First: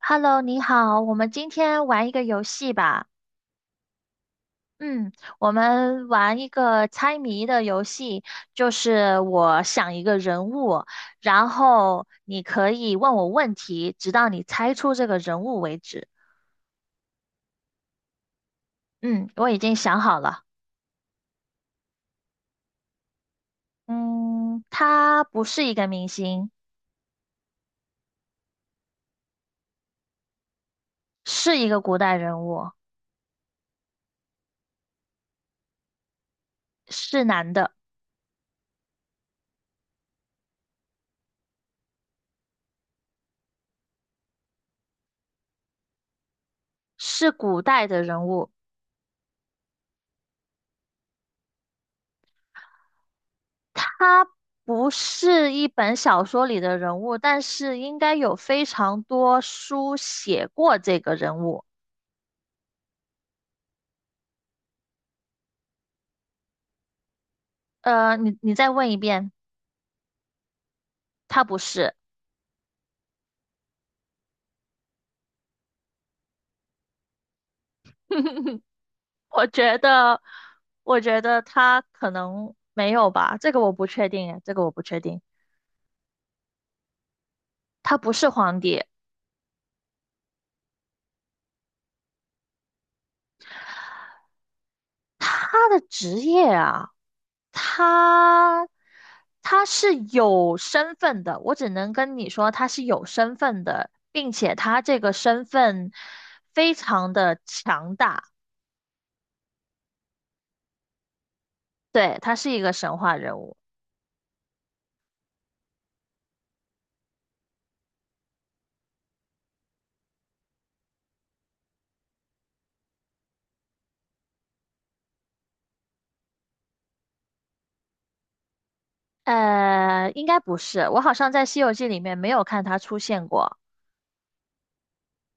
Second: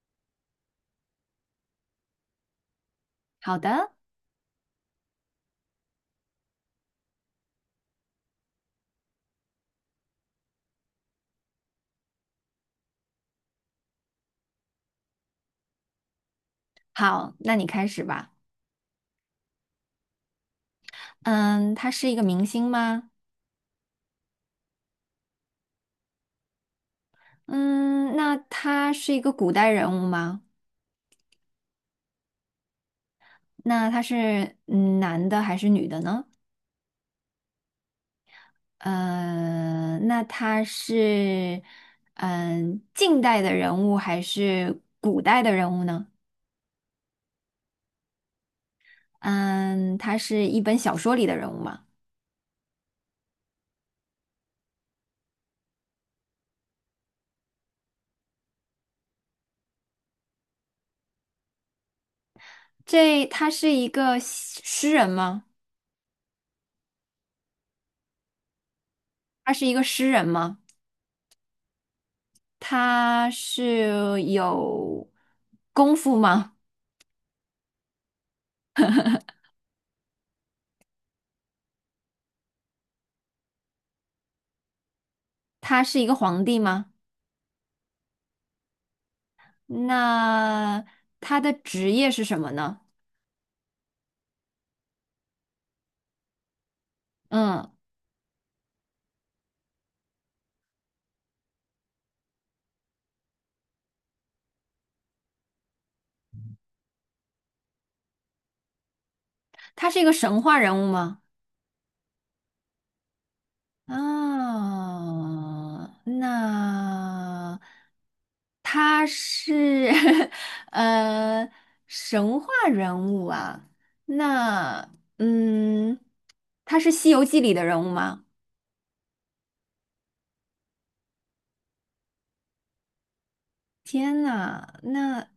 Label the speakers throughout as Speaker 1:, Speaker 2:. Speaker 1: Hello，你好，我们今天玩一个游戏吧。
Speaker 2: 好的，
Speaker 1: 嗯，我们玩一个猜谜的游戏，就是我想一个人物，然后你可以问我问题，直到你猜出这个人物为止。
Speaker 2: 好，那你开始吧。
Speaker 1: 嗯，我已经想好了。
Speaker 2: 嗯，他是一个明星吗？
Speaker 1: 嗯，他不是一个明星，
Speaker 2: 嗯，那他是一个古代人物吗？
Speaker 1: 是一个古代人物，
Speaker 2: 那他是男的还是女的呢？
Speaker 1: 是男的，
Speaker 2: 嗯，那他是近代的人物还是古代的人物呢？
Speaker 1: 是古代的人物。
Speaker 2: 嗯，他是一本小说里的人物吗？
Speaker 1: 他不是一本小说里的人物，但是应该有非常多书写过这个人物。
Speaker 2: 这他是一个诗人吗？
Speaker 1: 你再问一遍，
Speaker 2: 他是一个诗人吗？
Speaker 1: 他不是。
Speaker 2: 他是有功夫吗？
Speaker 1: 我觉得，我觉得他可能没有吧，这个我不确定，这个我不确定。
Speaker 2: 他是一个皇帝吗？
Speaker 1: 他不是皇帝，
Speaker 2: 那他的职业是什么呢？
Speaker 1: 他的职业啊。
Speaker 2: 嗯，
Speaker 1: 他他是有身份的，我只能跟你说他是有身份的，并且他这个身份非常的强大，
Speaker 2: 他是一个神话人物吗？
Speaker 1: 对，他是一个神话人物。
Speaker 2: 啊，那他是 呃神话人物啊。那嗯，他是《西游记》里的人物吗？
Speaker 1: 应该不是，我好像在《西游记》里面没有看他出现过。
Speaker 2: 天呐，那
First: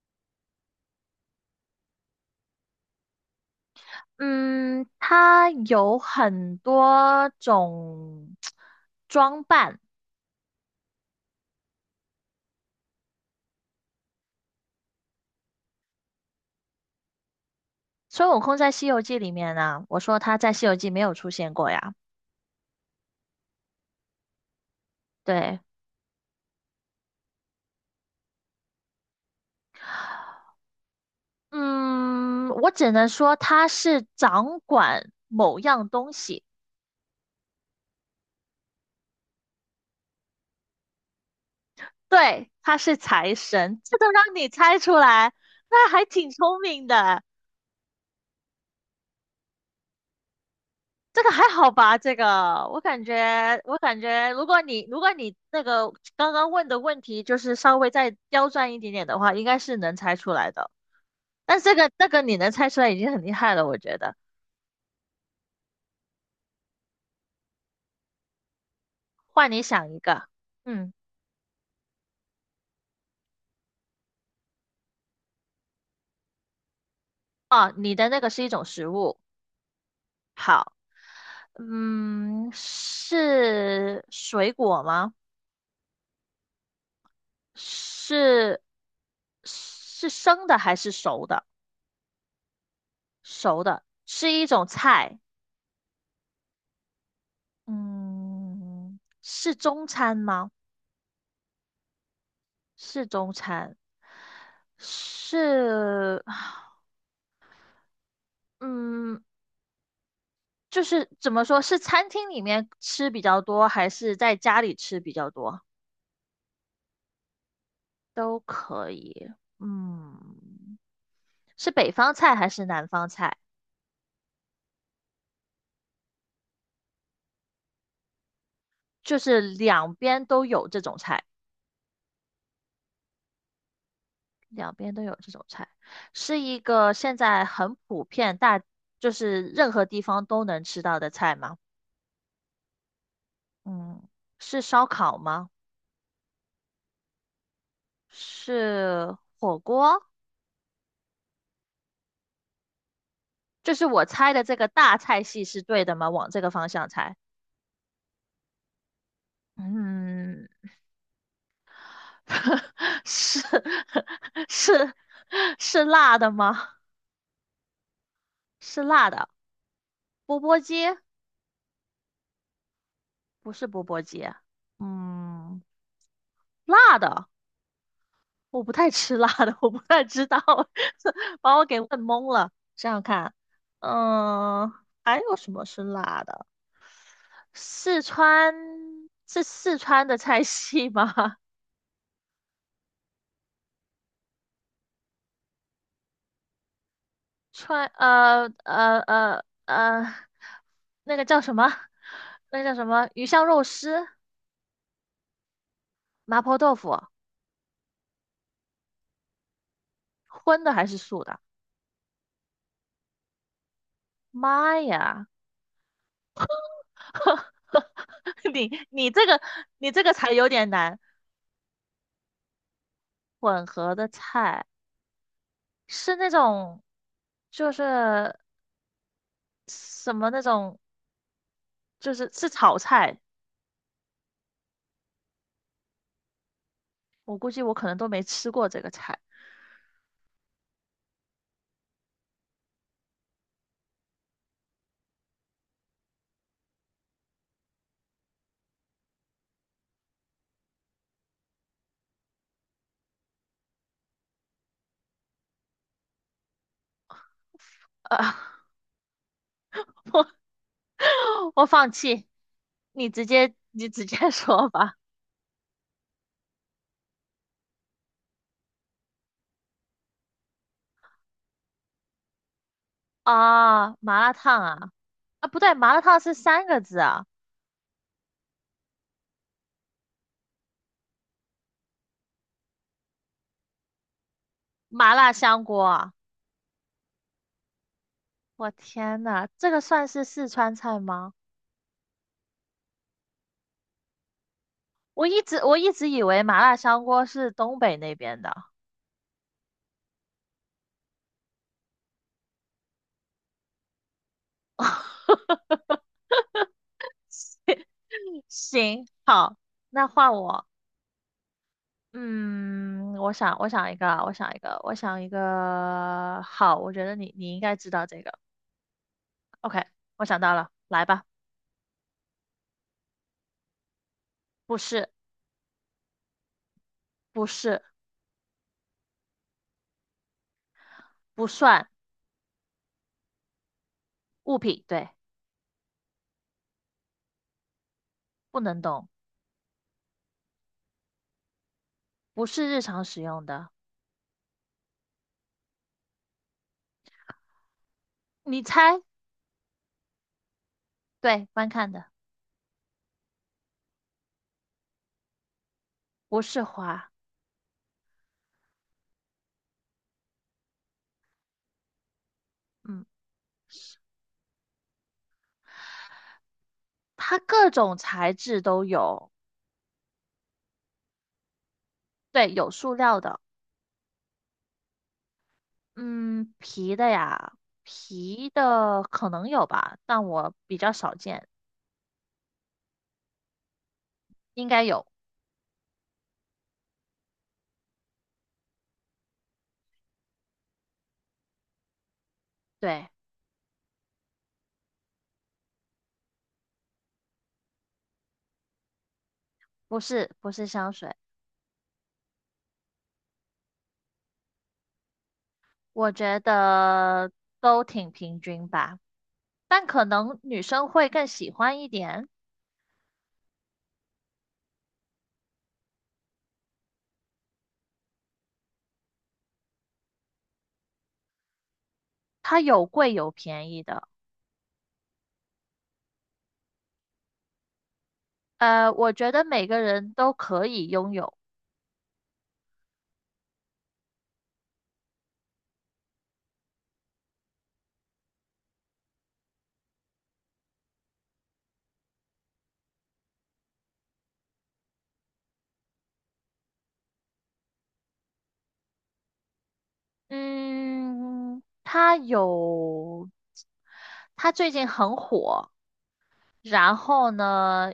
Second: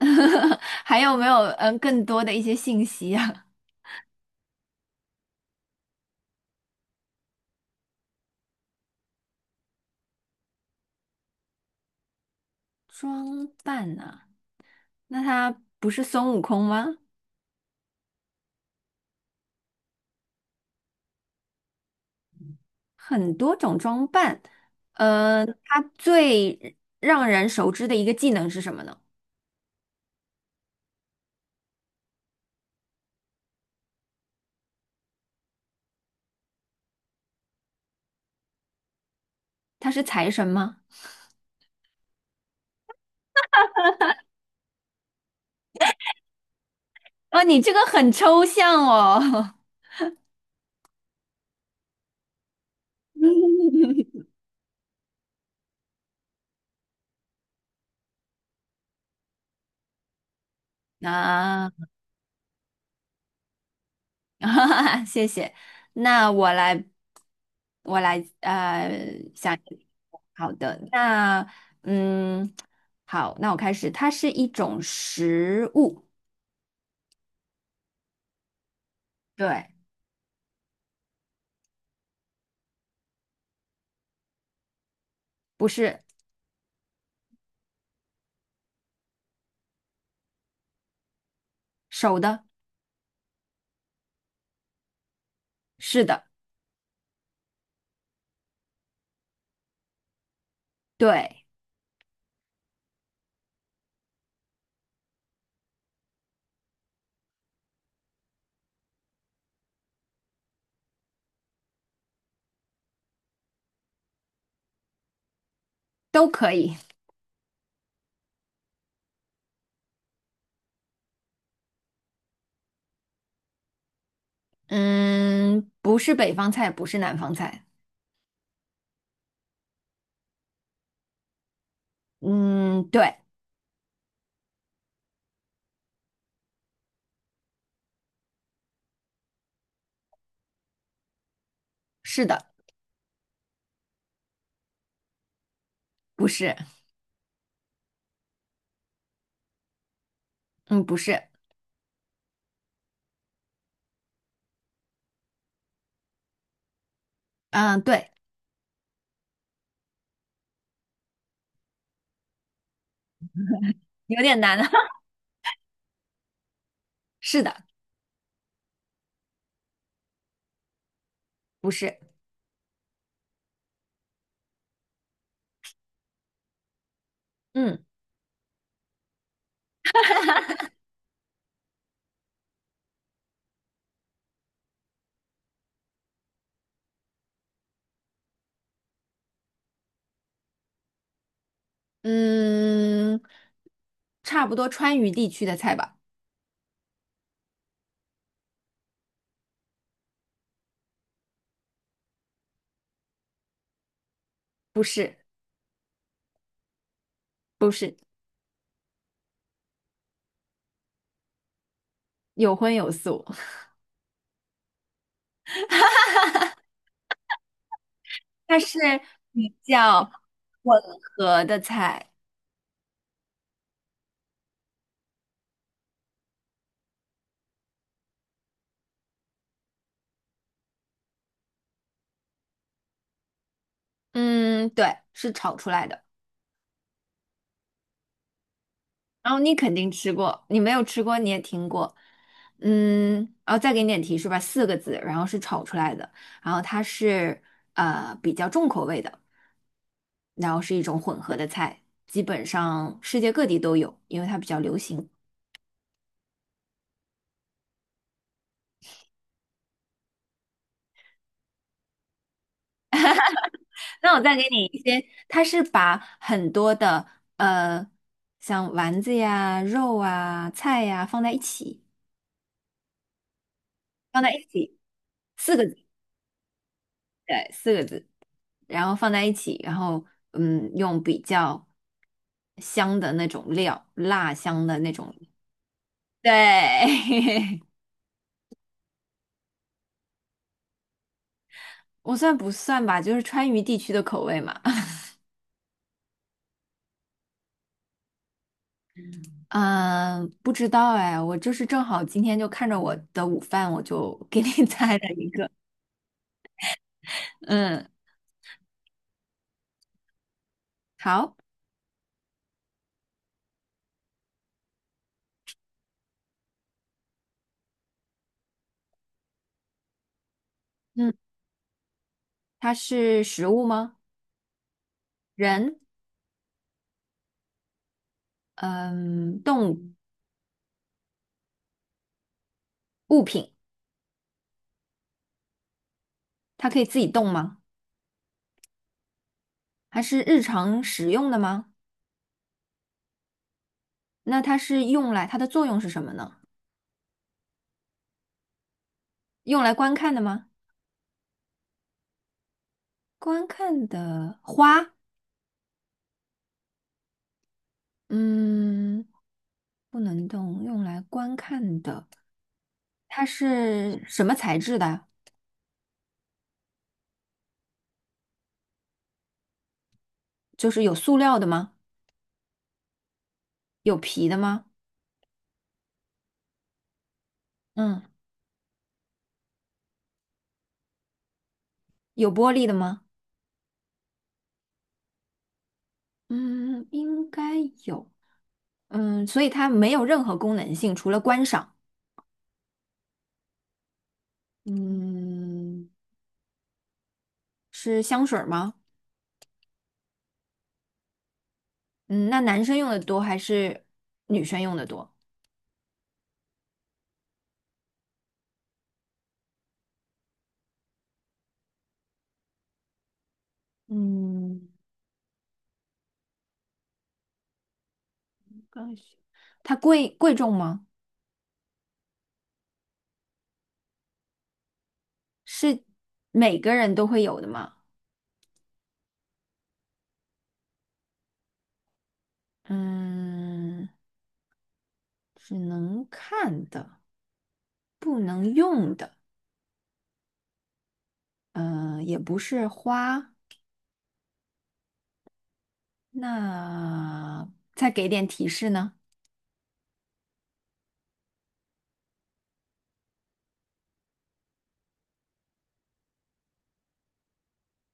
Speaker 2: 还有没有更多的一些信息啊？
Speaker 1: 嗯，他有很多种 装扮。
Speaker 2: 装扮呢、那他不是孙悟空吗？
Speaker 1: 孙悟空在《西游记》里面呢，我说他在《西游记》没有出现过呀。
Speaker 2: 很多种装扮，呃，
Speaker 1: 对，
Speaker 2: 他最让人熟知的一个技能是什么呢？
Speaker 1: 嗯，我只能说他是掌管某样东西，
Speaker 2: 他是财神吗？
Speaker 1: 对，他是财神，这都让你猜出来，那还挺聪明的。
Speaker 2: 啊，你这个很抽象哦。
Speaker 1: 这个还好吧？这个我感觉，我感觉，如果你那个刚刚问的问题就是稍微再刁钻一点点的话，应该是能猜出来的。但
Speaker 2: 啊，
Speaker 1: 这个你能猜出来已经很厉害了，我觉得。
Speaker 2: 哈哈谢谢。那我来，我来，呃，
Speaker 1: 换
Speaker 2: 想
Speaker 1: 你
Speaker 2: 一个，
Speaker 1: 想一个。
Speaker 2: 好的，
Speaker 1: 嗯，
Speaker 2: 那，嗯，好，那我开始。它是一种食物，
Speaker 1: 哦，你的那个是一种食物，
Speaker 2: 对，
Speaker 1: 好。嗯，是水果吗？
Speaker 2: 不是
Speaker 1: 是是生的还是熟的？
Speaker 2: 手的，
Speaker 1: 熟的，是一种菜。
Speaker 2: 是的，
Speaker 1: 嗯，是中餐吗？
Speaker 2: 对，
Speaker 1: 是中餐，是嗯，就是怎么说，是餐厅里面吃比较多，还是在家里吃比较多？
Speaker 2: 都可以。
Speaker 1: 都可以。嗯，是北方菜还是南方菜？
Speaker 2: 嗯，不是北方菜，不是南方菜。
Speaker 1: 就是两边都有这种菜。
Speaker 2: 嗯，对，
Speaker 1: 两边都有这种菜，是一个现在很普遍大，就是任何地方都能吃到的菜吗？
Speaker 2: 是的，
Speaker 1: 嗯，是烧烤吗？
Speaker 2: 不是，
Speaker 1: 是火锅？
Speaker 2: 嗯，不是，
Speaker 1: 就是我猜的这个大菜系是对的吗？往这个方向猜。
Speaker 2: 嗯，对，
Speaker 1: 嗯，是
Speaker 2: 有点难
Speaker 1: 是 是辣的吗？
Speaker 2: 是的，
Speaker 1: 是辣的，钵钵鸡。
Speaker 2: 不是，
Speaker 1: 不是钵钵鸡，嗯，辣的。
Speaker 2: 嗯
Speaker 1: 我不太吃辣的，我不太知道，把我给问懵了。想想看，嗯，还有什么是辣的？四川，是四川的菜系吗？
Speaker 2: 嗯，差不多川渝地区的菜吧，
Speaker 1: 川,那个叫什么？那个叫什么？鱼香肉丝、
Speaker 2: 不是，
Speaker 1: 麻婆豆腐，
Speaker 2: 不是，
Speaker 1: 荤的还是素的？
Speaker 2: 有荤有素，
Speaker 1: 妈呀，
Speaker 2: 它
Speaker 1: 你
Speaker 2: 是
Speaker 1: 你这个
Speaker 2: 比
Speaker 1: 你这
Speaker 2: 较
Speaker 1: 个才有点
Speaker 2: 混
Speaker 1: 难，
Speaker 2: 合的菜。
Speaker 1: 混合的菜。是那种，就是什么那种，就是是炒菜。
Speaker 2: 嗯，对，是炒出来的。
Speaker 1: 我估计我可能都没吃过这个菜。
Speaker 2: 然后你肯定吃过，你没有吃过你也听过，嗯，然后再给你点提示吧，四个字，然后是炒出来的，然后它是比较重口味的，然后是一种混合的菜，基本上世界各地都有，因为它比较流行。
Speaker 1: 呃，我放弃，你直接你直
Speaker 2: 那
Speaker 1: 接
Speaker 2: 我 再给你
Speaker 1: 说
Speaker 2: 一
Speaker 1: 吧。
Speaker 2: 些，它是把很多的呃像丸子呀、肉啊、菜呀放在一起，
Speaker 1: 啊，麻
Speaker 2: 放在
Speaker 1: 辣
Speaker 2: 一
Speaker 1: 烫
Speaker 2: 起，
Speaker 1: 啊。啊
Speaker 2: 四
Speaker 1: 不
Speaker 2: 个
Speaker 1: 对，
Speaker 2: 字，
Speaker 1: 麻辣烫是三个字啊。
Speaker 2: 对，四个字。然后放在一起，然后嗯，用比较香的那种料，辣香的那种。
Speaker 1: 麻辣香锅啊，
Speaker 2: 对，
Speaker 1: 我天呐，这个算是四川菜吗？
Speaker 2: 我算不算吧？就是川渝地区的口味嘛。
Speaker 1: 我一直以为麻辣香锅是东北那边的。
Speaker 2: 嗯，不知道哎，我就是正好今天就看着我的午饭，我就给你 猜了一个。嗯，
Speaker 1: 行，好，那换我。
Speaker 2: 好，
Speaker 1: 嗯，我想，我想一个啊我想一个，我想一个。好，我觉得你应该知道这个。OK,我想到了，来
Speaker 2: 嗯，
Speaker 1: 吧。
Speaker 2: 它是食物吗？
Speaker 1: 不是，
Speaker 2: 人，
Speaker 1: 不是，
Speaker 2: 嗯，动物，
Speaker 1: 不算
Speaker 2: 物品，
Speaker 1: 物品，对，
Speaker 2: 它可以自己动吗？
Speaker 1: 不能动，
Speaker 2: 它是日常使用的吗？
Speaker 1: 不是日常使用的。
Speaker 2: 那它是用来，它的作用是什么呢？
Speaker 1: 你猜，
Speaker 2: 用来观看的吗？
Speaker 1: 对，观看的，
Speaker 2: 观看的花，
Speaker 1: 不是花。
Speaker 2: 嗯，不能动，用来观看的，
Speaker 1: 嗯，
Speaker 2: 它是什么材质的？
Speaker 1: 它各种材质都有，
Speaker 2: 就是有塑料的吗？
Speaker 1: 对，有塑料的，
Speaker 2: 有皮的吗？
Speaker 1: 嗯，皮的呀，
Speaker 2: 嗯，
Speaker 1: 皮的可能有吧，但我比较少见，
Speaker 2: 有玻璃的吗？
Speaker 1: 应该有。
Speaker 2: 嗯，应该有，嗯，所以它没有任何功能性，除了观赏。
Speaker 1: 对，
Speaker 2: 嗯，是香水儿吗？
Speaker 1: 不是，不是香水。
Speaker 2: 嗯，那男生用的多还是女生用的多？
Speaker 1: 我觉得都挺平均吧，但可能女生会更喜欢一点，
Speaker 2: 嗯，刚需它贵重吗？
Speaker 1: 它有贵有便宜的。
Speaker 2: 是每个人都会有的吗？
Speaker 1: 我觉得每个人都可以拥有。
Speaker 2: 嗯，只能看的，不能用的。嗯，也不是花，那再给点提示呢？
Speaker 1: 嗯，它有，它最近很火，然后呢，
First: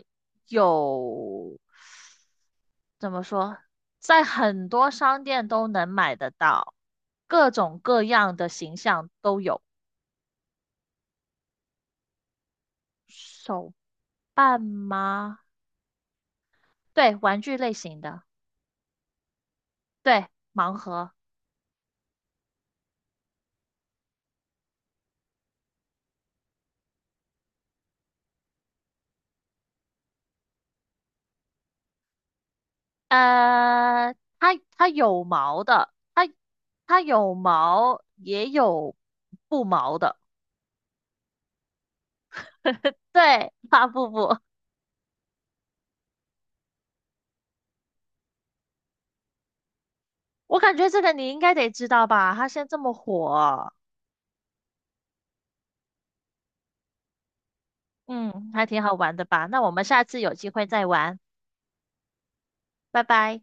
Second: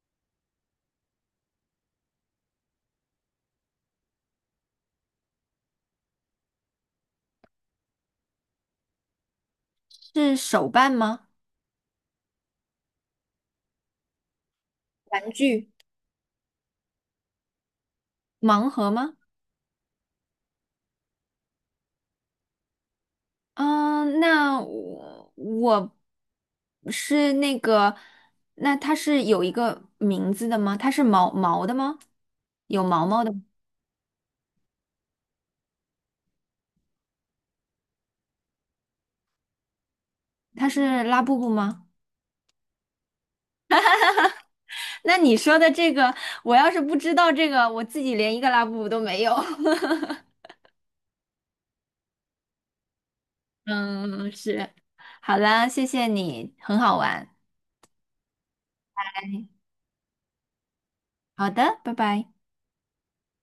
Speaker 1: 有，怎么说，在很多商店都能买得到，各种各样的形象都有。
Speaker 2: 是手办吗？
Speaker 1: 手半
Speaker 2: 玩
Speaker 1: 吗？
Speaker 2: 具，
Speaker 1: 对，玩具类型的，
Speaker 2: 盲盒吗？
Speaker 1: 对，盲盒。
Speaker 2: 嗯，那我是那个，那它是有一个名字的吗？它是毛毛的吗？有毛毛的吗？
Speaker 1: 呃，它有毛的，它有毛，也有不毛的。
Speaker 2: 它是拉布布吗？
Speaker 1: 对，发不不。
Speaker 2: 那你说的这个，我要是不知道这个，我自己连一个拉布布都没有。
Speaker 1: 我感觉这个你应该得知道吧？它现在这么火。
Speaker 2: 嗯，是。好啦，谢谢你，很好玩。
Speaker 1: 嗯，还挺好玩的
Speaker 2: 哎，
Speaker 1: 吧？那我们下次有机会再玩，
Speaker 2: 好的，拜拜。
Speaker 1: 拜拜。